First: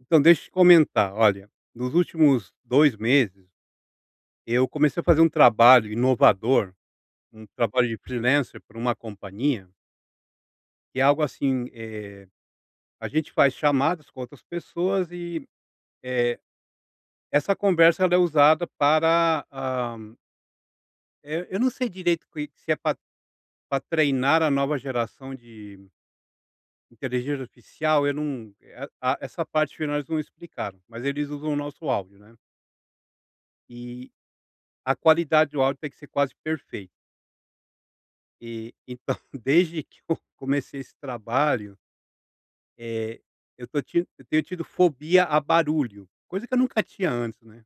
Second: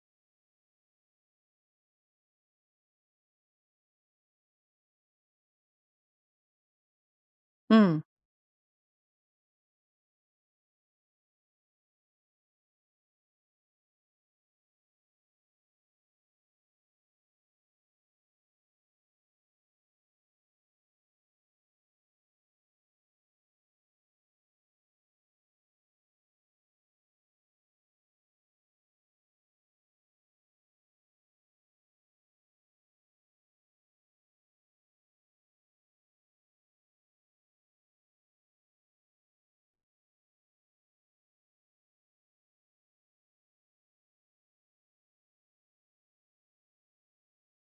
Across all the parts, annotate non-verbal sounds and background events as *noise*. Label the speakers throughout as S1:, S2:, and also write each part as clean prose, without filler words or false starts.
S1: Então, deixa eu te comentar. Olha, nos últimos 2 meses, eu comecei a fazer um trabalho inovador, um trabalho de
S2: Hum,
S1: freelancer para uma companhia, que é algo assim, a gente faz chamadas com outras pessoas e, eh, essa conversa ela é usada para, eu não sei direito que se é para treinar a nova geração de inteligência artificial, eu não a essa parte final eles não explicaram, mas eles usam o nosso áudio, né. E a qualidade do áudio tem que ser quase perfeita. E então, *laughs* desde que eu comecei esse trabalho, eh, eu tô tin eu tenho tido fobia a barulho, coisa que eu nunca tinha antes, né.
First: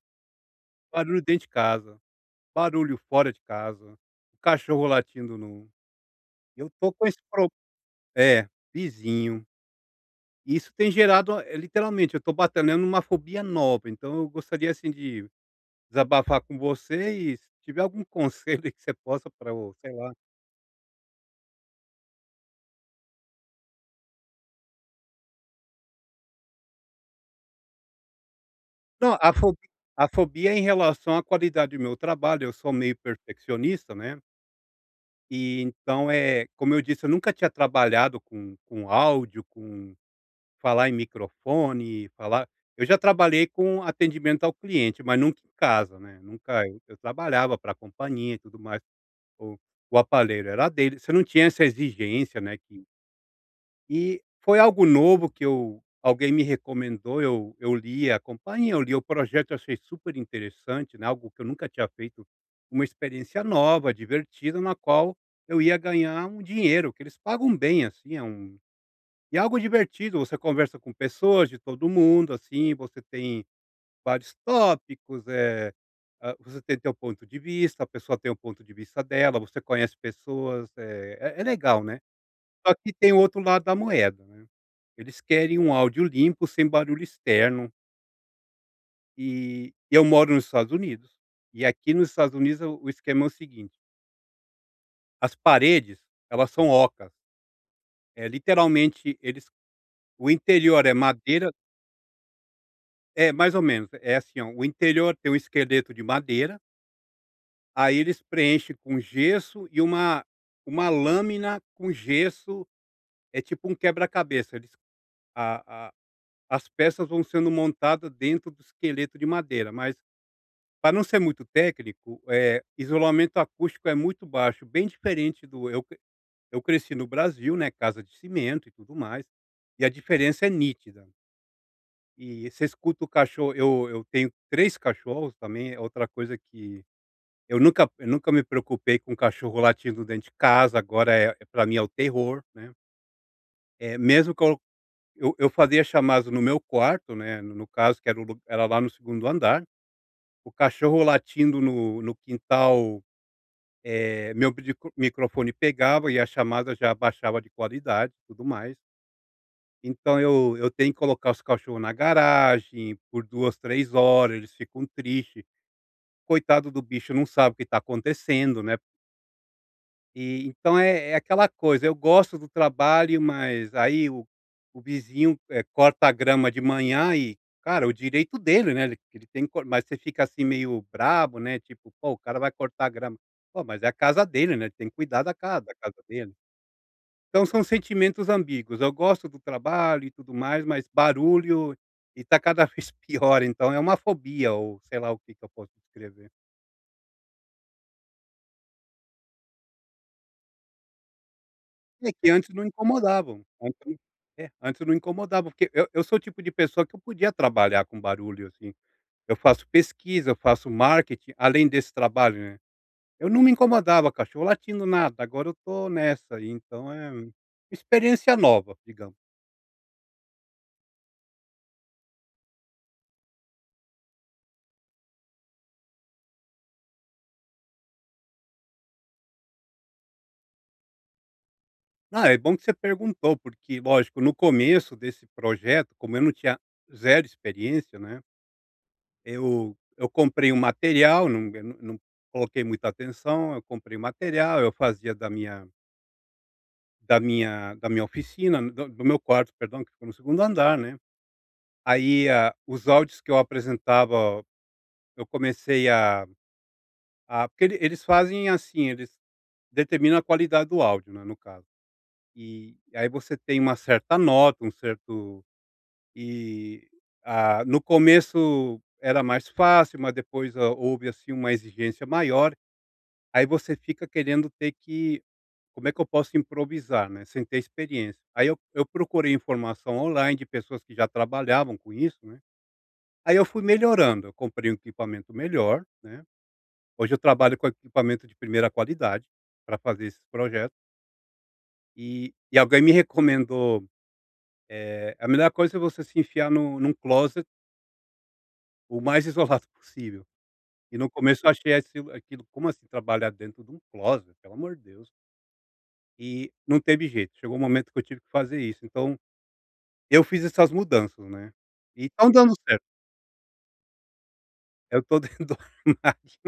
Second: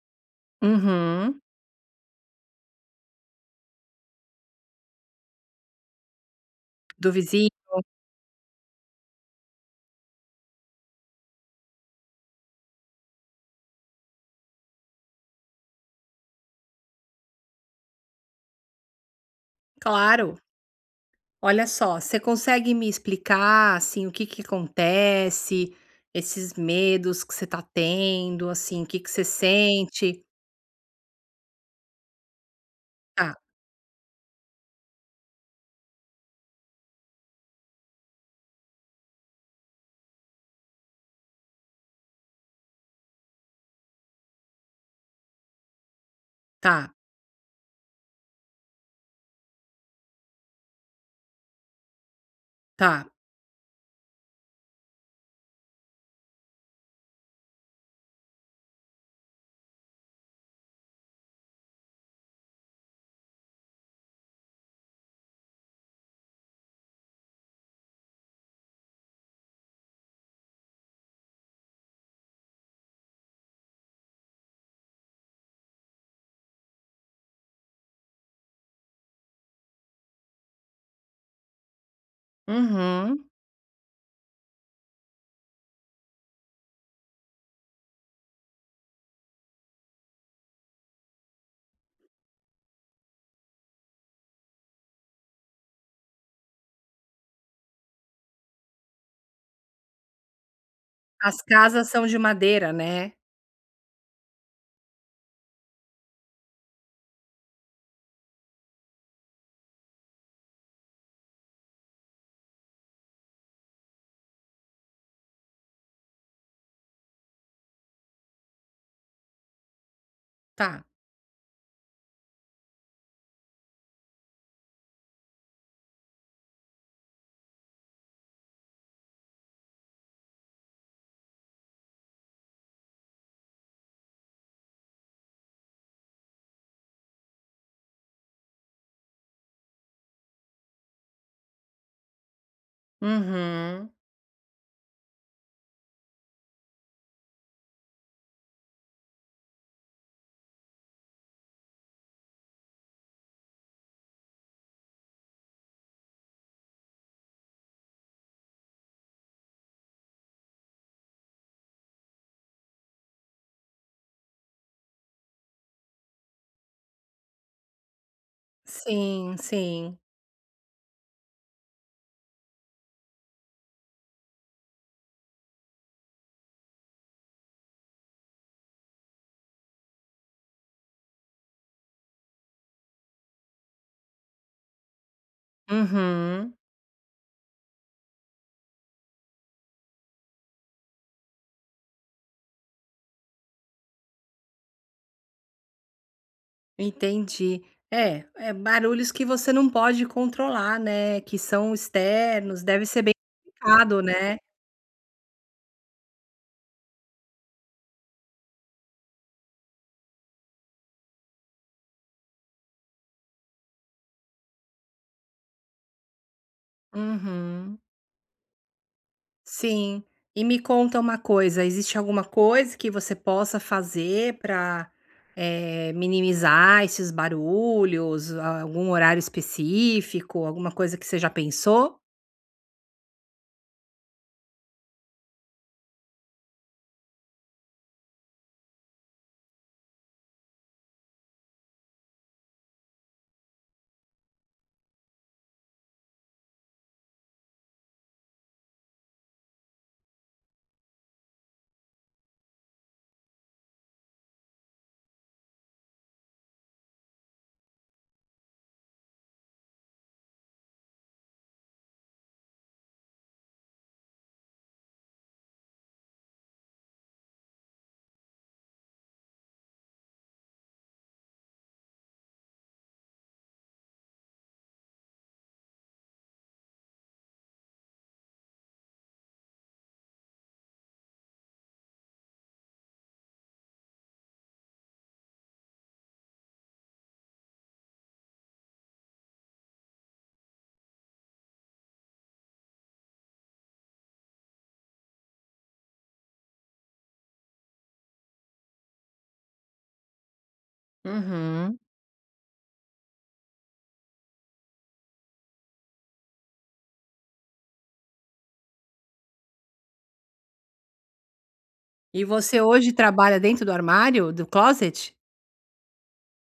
S1: Barulho
S2: uhum.
S1: dentro de casa, barulho fora de casa, o cachorro latindo no eu tô com
S2: Do
S1: esse pro
S2: vizinho?
S1: é, vizinho. E isso tem gerado, literalmente, eu tô batalhando uma fobia nova, então eu gostaria, assim, de desabafar com você e se tiver algum *laughs* conselho aí que você possa para eu, sei lá.
S2: Claro. Olha só, você consegue me explicar, assim, o que que acontece, esses medos que você tá tendo, assim, o que que
S1: Não,
S2: você
S1: a fo a
S2: sente?
S1: fobia é em relação à qualidade do meu trabalho, eu sou meio
S2: Tá,
S1: perfeccionista, né, e então, é, como eu disse, eu nunca tinha trabalhado com áudio, com falar em microfone, falar. Eu já trabalhei com atendimento ao cliente, mas nunca em casa, né, nunca eu
S2: tá,
S1: eu trabalhava para a companhia e tudo mais, o o aparelho era dele. Você não tinha essa exigência, né, que.
S2: tá.
S1: E foi algo novo que eu alguém me recomendou, eu li a companhia, eu li o projeto, achei super interessante, né, algo que eu nunca tinha feito, uma experiência nova, divertida, na qual eu ia ganhar um dinheiro, que eles pagam bem, assim, é um. E é algo divertido, você conversa com pessoas de todo mundo, assim, você tem vários tópicos, é, você tem teu ponto de vista, a pessoa tem o ponto de vista dela, você conhece pessoas, é é legal, né. Só que tem o
S2: Uhum.
S1: outro lado da moeda, né. Eles querem um áudio limpo, sem barulho externo, e eu moro nos Estados Unidos. E aqui nos Estados Unidos o esquema é o seguinte, as paredes, elas são ocas, é literalmente eles, o interior é
S2: As
S1: madeira.
S2: casas são de madeira, né?
S1: É, mais ou menos, é assim, ó, o interior tem um esqueleto de madeira, aí eles preenchem com gesso e uma lâmina com gesso, é tipo um quebra-cabeça, eles, a as peças vão sendo montadas dentro do esqueleto de madeira, mas
S2: Tá.
S1: para não ser muito técnico, isolamento acústico é muito baixo, bem diferente do eu cre, eu cresci no Brasil, né, casa de cimento e tudo mais, e a diferença é nítida. E você escuta o cachorro, eu tenho 3 cachorros também, é outra coisa que eu nunca me preocupei com cachorro latindo dentro de casa, agora é, é para mim é o terror, né.
S2: Uhum.
S1: Mesmo que eu, eu fazia chamado no meu quarto, né, no caso que era o lu, era lá no segundo andar, o cachorro latindo no quintal. Meu micro microfone pegava e a chamada já baixava de qualidade, tudo mais. Então eu tenho que colocar os cachorro na garagem por 2, 3 horas, eles ficam triste. Coitado do bicho, não sabe o que está acontecendo, né?
S2: Sim, sim.
S1: E então é, é aquela coisa, eu gosto do trabalho, mas aí o vizinho, corta a grama de manhã e, cara, o direito dele, né, ele tem que co, mas você fica assim meio brabo, né, tipo: "Pô, o cara vai cortar a grama". Pô, mas é a casa dele, né, ele tem que cuidar da casa dele.
S2: Uhum.
S1: Então são sentimentos ambíguos, eu gosto do trabalho e tudo mais, mas barulho e tá cada *laughs* vez pior, então é uma fobia ou sei lá o que que eu posso descrever.
S2: Entendi. É, é barulhos que você não pode controlar, né, que são
S1: É que antes
S2: externos,
S1: não
S2: deve ser bem
S1: incomodavam, antes não-
S2: complicado, né?
S1: é, antes não incomodavam, porque eu sou o tipo de pessoa que eu podia trabalhar com barulho, assim. Eu faço pesquisa, eu faço marketing, além desse trabalho, né. Eu não me incomodava, cachorro latindo, nada, agora eu tô nessa, e então é uma
S2: Uhum.
S1: experiência nova, digamos.
S2: Sim. E me conta uma coisa, existe alguma coisa que você possa fazer para minimizar esses barulhos, algum horário específico, alguma coisa que você já pensou?
S1: Ah, é bom que você perguntou, porque lógico, no começo desse projeto, como eu não tinha zero experiência, né, eu comprei um material, não eu não não coloquei muita atenção, eu comprei o material, eu fazia da minha da minha oficina, do meu quarto, perdão, que ficou no segundo andar, né. Aí, os áudios que eu apresentava, eu comecei a, porque ele eles fazem assim, eles determinam a qualidade do áudio, né, no caso. E aí você tem uma certa nota, um certo, e, no começo era mais fácil, mas depois, houve, assim, uma exigência maior, aí você fica querendo ter que, como é que eu posso improvisar, né, sem ter experiência. Aí eu procurei informação online de pessoas que já trabalhavam com isso, né. Aí eu fui melhorando, eu comprei um equipamento melhor, né. Hoje eu trabalho com equipamento de primeira qualidade para fazer esses projetos e, alguém me recomendou, a melhor coisa é você se enfiar no num closet o mais isolado *laughs* possível. E no começo eu achei
S2: Uhum.
S1: aquilo como assim trabalhar dentro de um closet, pelo amor de Deus. E não teve jeito, chegou um momento que eu tive que fazer isso, então eu fiz essas mudanças, né, e
S2: E
S1: estão dando
S2: você
S1: certo.
S2: hoje trabalha dentro do armário, do
S1: Eu
S2: closet?
S1: tô *laughs* dentro do armário.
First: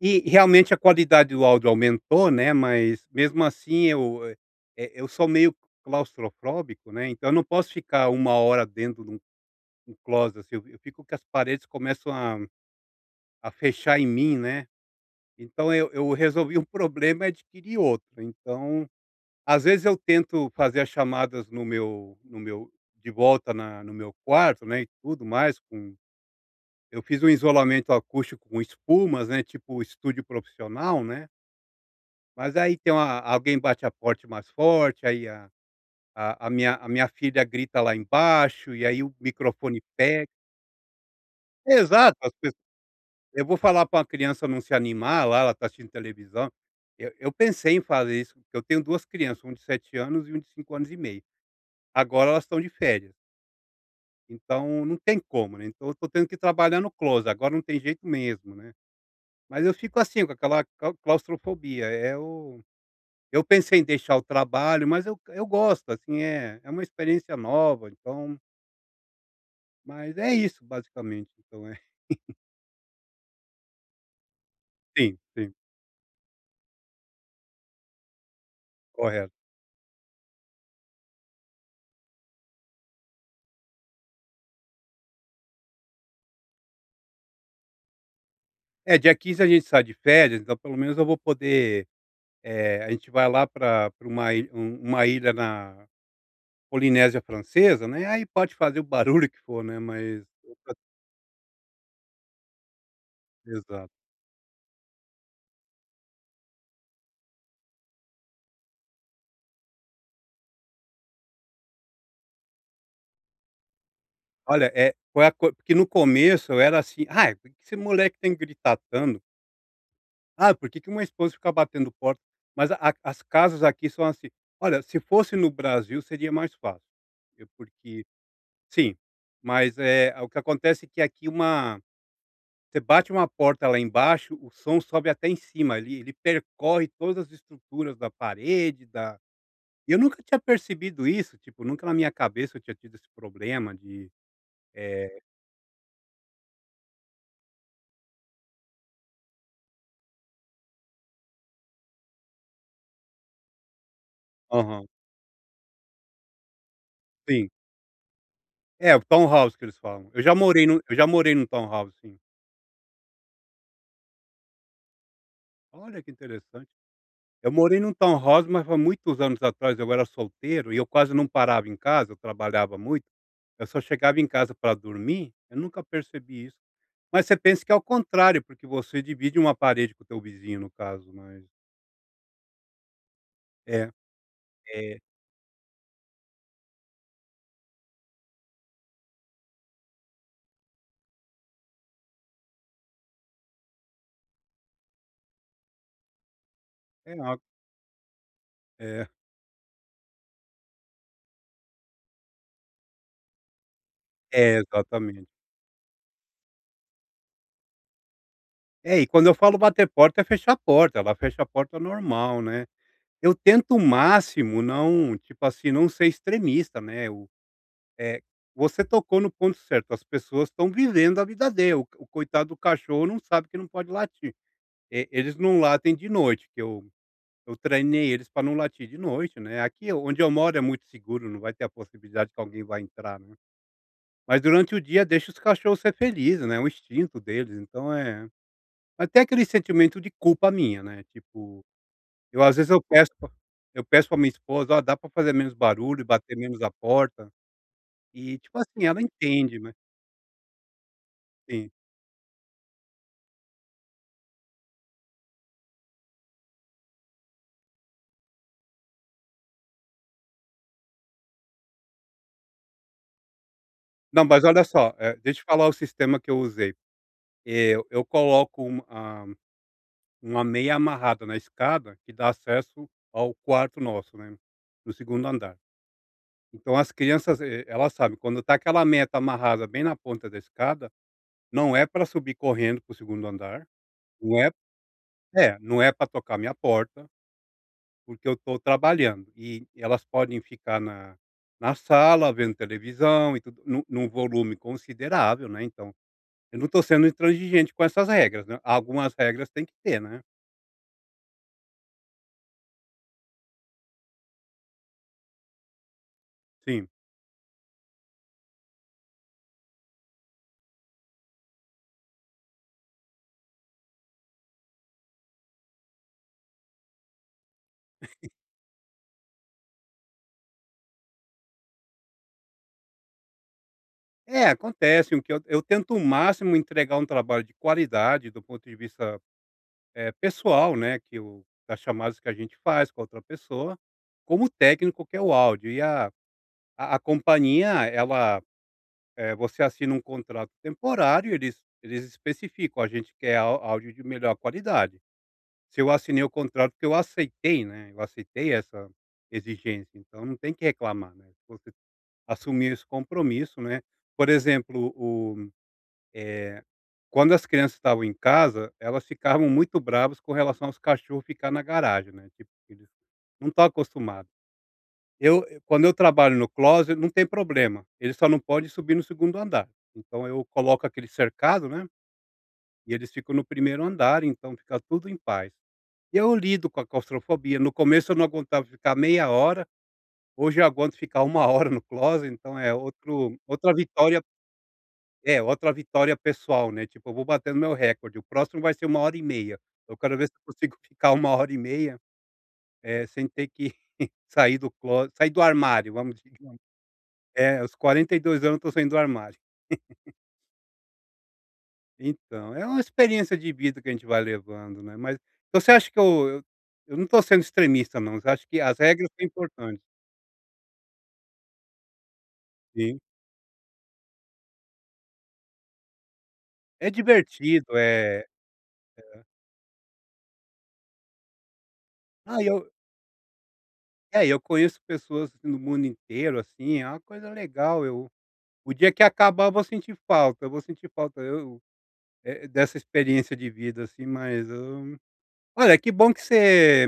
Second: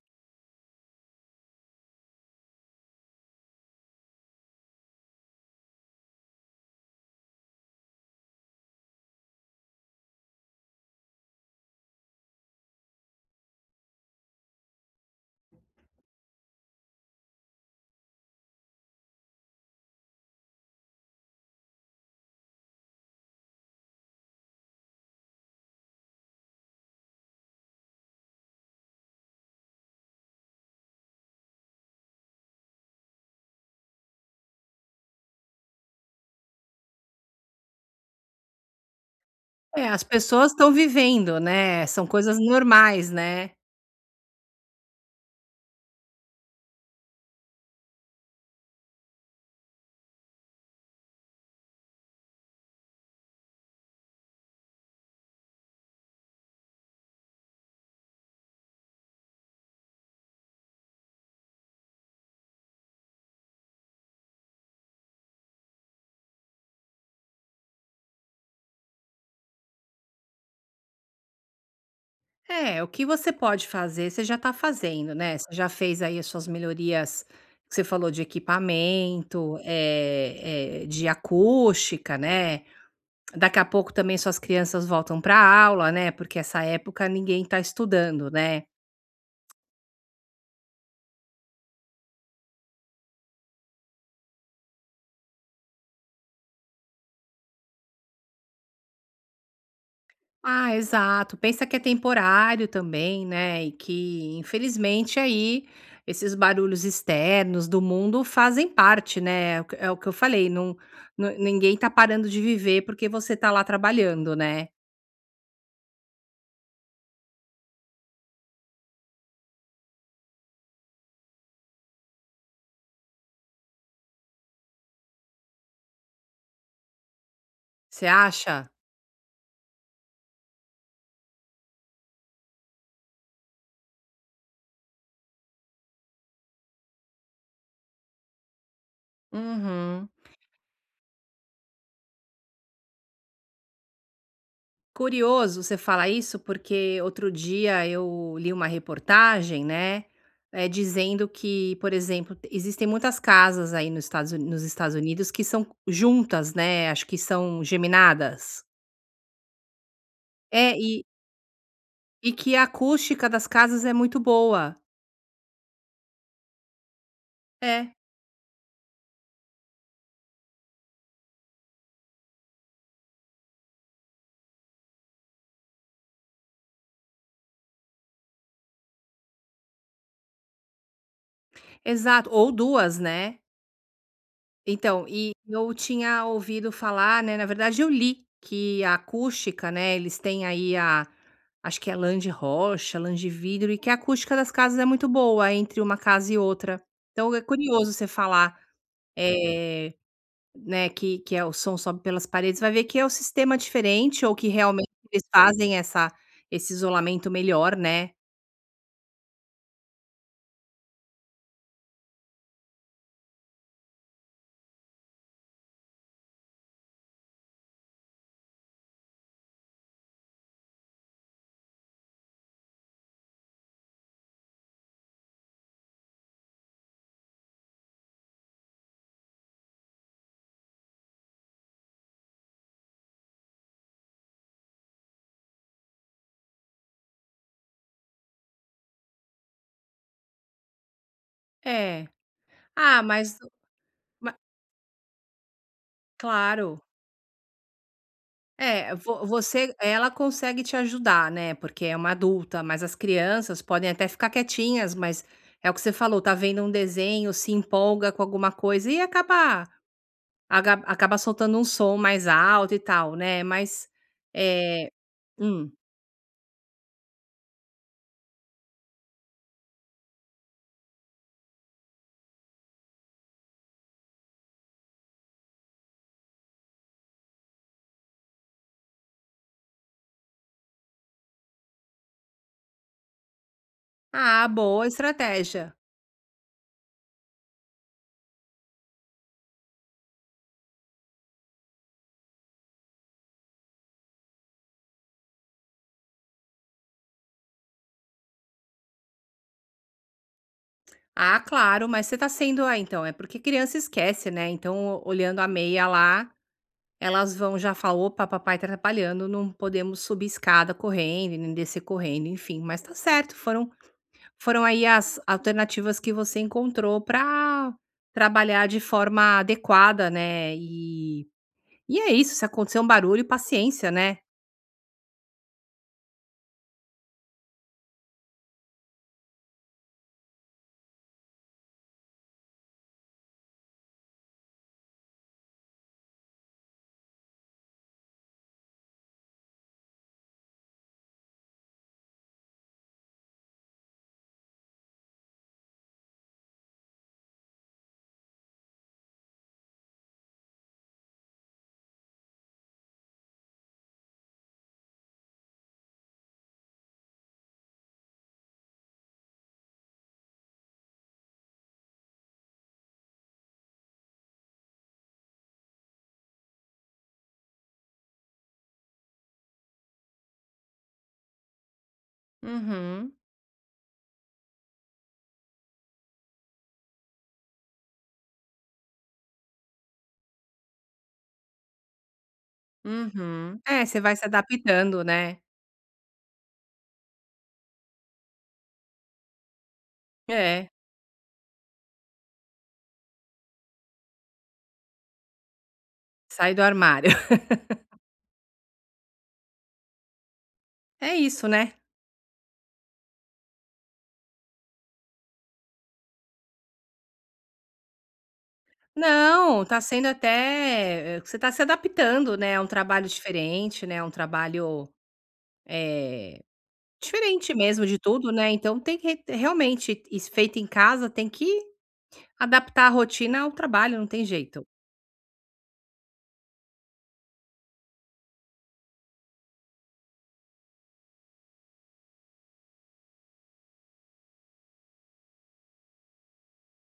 S1: E realmente a qualidade do áudio aumentou, né, mas mesmo assim eu, eu sou meio claustrofóbico, né, então eu não posso ficar uma hora dentro de um um closet, assim, eu fico que as paredes começam a fechar em mim, né. Então eu resolvi um *laughs* problema e adquiri outro. Então, às vezes eu tento fazer as chamadas no meu de volta na no meu quarto, né, e tudo mais com. Eu fiz um isolamento acústico com espumas, né, tipo estúdio profissional, né, mas aí tem uma, alguém bate a porta mais forte, aí a, a minha, a minha filha grita lá embaixo, e aí o microfone
S2: É, as
S1: pega.
S2: pessoas estão vivendo, né, são
S1: Exato, as
S2: coisas
S1: pesso,
S2: normais,
S1: eu
S2: né.
S1: vou falar para uma criança não se animar lá, ela está assistindo televisão. Eu pensei em fazer isso, porque eu tenho 2 crianças, um de 7 anos e um de 5 anos e meio. Agora elas estão de férias, então não tem como, né, então eu tô tendo que trabalhar no close. Agora não tem jeito mesmo, né. Mas eu fico assim, com aquela clau claustrofobia, é o, eu pensei em deixar o trabalho, mas eu gosto, assim, é é uma experiência nova, então. Mas é isso basicamente, então é,
S2: É, o que você pode fazer, você já está
S1: *laughs*
S2: fazendo,
S1: sim,
S2: né, você
S1: sim,
S2: já fez aí as suas melhorias, que você falou de
S1: correto.
S2: equipamento, de acústica, né, daqui a pouco também suas crianças voltam pra aula, né, porque essa época ninguém está estudando, né.
S1: É, dia 15 a gente sai de férias, então pelo menos eu vou poder, a gente vai lá para pra uma ilha, um, uma ilha na Polinésia Francesa, né, aí pode fazer o barulho que for, né, mas.
S2: Ah, exato. Pensa que é temporário também, né? E
S1: Exato.
S2: que, infelizmente, aí esses barulhos externos do mundo fazem parte, né? É o que eu falei, não, ninguém tá parando de viver porque você tá lá trabalhando, né?
S1: Olha, é foi a co, porque no começo eu era assim: "Ai, por que esse moleque tem que gritar tanto?" Ah, por que que uma esposa fica batendo porta? Mas a, as casas aqui são assim, olha, se fosse no Brasil seria mais fácil, porque.
S2: Você acha?
S1: Sim, mas, o que acontece é que aqui uma, você bate uma porta lá embaixo, o som sobe até em cima, ele percorre todas as estruturas da parede, da. E eu
S2: Uhum.
S1: nunca tinha percebido isso, tipo, nunca na minha cabeça eu tinha tido esse problema de, eh
S2: Curioso você falar isso, porque outro dia eu li uma reportagem, né, dizendo que, por exemplo, existem muitas casas aí nos
S1: aham,
S2: Estados Unidos que são juntas, né, acho que
S1: sim.
S2: são geminadas.
S1: É, o townhouse que eles falam. Eu já morei no,
S2: É,
S1: eu
S2: e
S1: já morei num townhouse, sim.
S2: e que a acústica das casas é muito boa.
S1: Olha que interessante. Eu morei
S2: É,
S1: num townhouse, mas há muitos anos atrás, eu era solteiro e eu quase não parava em casa, eu trabalhava muito, eu só chegava em casa para dormir, eu nunca percebi isso. Mas você pensa que é o contrário, porque você divide uma parede com o teu vizinho, no caso, mas
S2: exato, ou duas, né.
S1: é, é,
S2: Então, e eu tinha ouvido falar, né, na verdade eu li que a acústica, né, eles têm aí a acho que é lã de rocha, lã de vidro e que a acústica das casas é muito boa entre uma casa e outra.
S1: é
S2: Então é
S1: algo
S2: curioso você falar,
S1: é,
S2: eh, né, que é o som sobe pelas paredes, vai ver que é um sistema diferente ou que
S1: é,
S2: realmente eles
S1: exatamente.
S2: fazem essa esse isolamento melhor, né.
S1: É, e quando eu falo bater porta, é fechar a porta, ela fecha a porta normal, né. Eu tento o máximo não, tipo assim, não ser extremista, né. É, você tocou no ponto certo, as pessoas estão vivendo a vida dela, o coitado do cachorro não sabe que não pode latir. E eles não latem de noite, que eu treinei eles para não latir de noite, né. Aqui onde eu moro é muito seguro, não vai ter a possibilidade que alguém vai entrar, né. Mas durante o dia deixa os cachorros ser felizes, né, é um instinto deles, então é até aquele sentimento de culpa minha, né, tipo,
S2: É.
S1: eu às vezes eu
S2: Ah,
S1: peço pra,
S2: mas
S1: eu peço para minha
S2: ma
S1: esposa: "Ó, dá para fazer menos barulho, bater menos a
S2: claro.
S1: porta?" E tipo assim,
S2: É,
S1: ela
S2: vo
S1: entende, né.
S2: você ela consegue te ajudar, né,
S1: Sim.
S2: porque é uma adulta, mas as crianças podem até ficar quietinhas, mas é o que você falou, tá vendo um desenho, se empolga com alguma coisa e acaba aga acaba soltando um som mais alto e tal, né, mas,
S1: Não, mas olha
S2: eh
S1: só, deixa eu falar
S2: hum.
S1: o sistema que eu usei. Eu coloco um, uma meia amarrada na escada que dá acesso ao quarto nosso, né, no segundo andar. Então as crianças, elas sabem, quando tá aquela meia tá amarrada bem na ponta da escada, não é para subir correndo pro segundo andar, não
S2: Ah,
S1: é,
S2: boa
S1: é,
S2: estratégia.
S1: não é para tocar minha porta, porque eu tô trabalhando. E elas podem ficar na, na sala vendo televisão e tudo, num volume considerável, né, então eu não estou sendo intransigente com essas regras, né, algumas regras tem que ter, né.
S2: Ah, claro, mas você tá sendo ah, então, é porque criança esquece, né, então olhando a meia lá
S1: Sim.
S2: elas vão já falar: "Opa, papai tá atrapalhando, não podemos subir escada correndo nem descer correndo", enfim. Mas tá certo, foram aí as alternativas que você encontrou para trabalhar de forma adequada, né. E é isso, se acontecer um barulho, paciência, né.
S1: É, acontece o que eu tento o máximo entregar um trabalho de qualidade do ponto de vista, pessoal, né, que o das chamadas que a gente faz com a outra pessoa, como o técnico que é o áudio e a, a companhia ela, você assina um contrato temporário, eles especificam: "A gente quer á áudio de melhor qualidade". Se eu assinei o contrato, porque eu aceitei, né, eu aceitei essa exigência, então não tem que reclamar, né. Se você assumir esse compromisso, né. Por exemplo, o, eh, quando as crianças estavam em casa, elas ficavam muito bravas com relação aos cachorros ficar na garagem, né, tipo, eles não estão acostumados. Eu- quando eu trabalho no closet, não tem problema, eles só não podem subir no segundo andar. Então eu coloco aquele cercado, né, e eles
S2: Uhum,
S1: ficam no primeiro andar, então fica tudo em paz e eu lido com a claustrofobia. No começo eu não aguentava ficar meia hora, hoje eu aguento ficar uma *laughs* hora no closet, então é outro,
S2: uhum.
S1: outra
S2: É, você vai
S1: vitória.
S2: se adaptando, né.
S1: É, outra vitória pessoal, né, tipo, eu vou batendo meu recorde, o próximo vai ser uma hora e meia. Eu quero ver se eu
S2: É.
S1: consigo *laughs* ficar uma hora e meia, sem ter que *laughs* sair do closet, sair do armário, vamos
S2: Sai
S1: digamos.
S2: do armário. *laughs*
S1: É, aos 42 anos eu estou saindo do armário.
S2: É isso, né.
S1: Então, é uma experiência de vida que a gente vai levando, né, mas então, você acha que eu, eu não tô sendo extremista não, você acha que as regras são
S2: Não, tá
S1: importantes.
S2: sendo até você tá se adaptando, né, é um
S1: Sim.
S2: trabalho diferente, né, é um trabalho é,
S1: É
S2: diferente
S1: divertido,
S2: mesmo de
S1: é.
S2: tudo, né, então tem que realmente isso feito em casa tem que
S1: Ah, eu,
S2: adaptar a rotina ao trabalho, não tem
S1: é, eu
S2: jeito.
S1: conheço pessoas assim, do mundo inteiro, assim, é uma coisa legal, eu, o dia que acabar eu vou sentir falta, eu vou sentir falta, eu, dessa experiência de vida, assim, mas eu, olha, que bom que você,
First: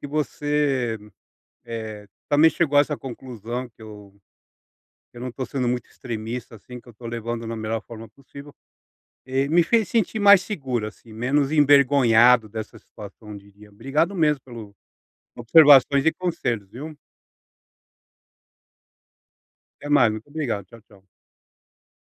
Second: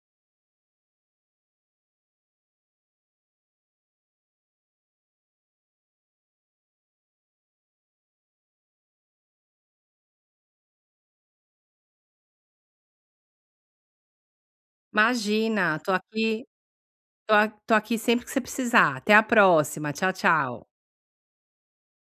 S1: que você, também chegou a essa conclusão que eu, não estou sendo muito extremista, assim, que eu estou levando na melhor forma possível, me fez sentir mais seguro, assim, menos envergonhado dessa situação, eu diria. Obrigado mesmo pelas
S2: Imagina, tô
S1: observações e
S2: aqui
S1: conselhos, viu.
S2: tô aqui sempre que você precisar, até a
S1: Até
S2: próxima,
S1: mais,
S2: tchau,
S1: muito obrigado.
S2: tchau.
S1: Tchau, tchau.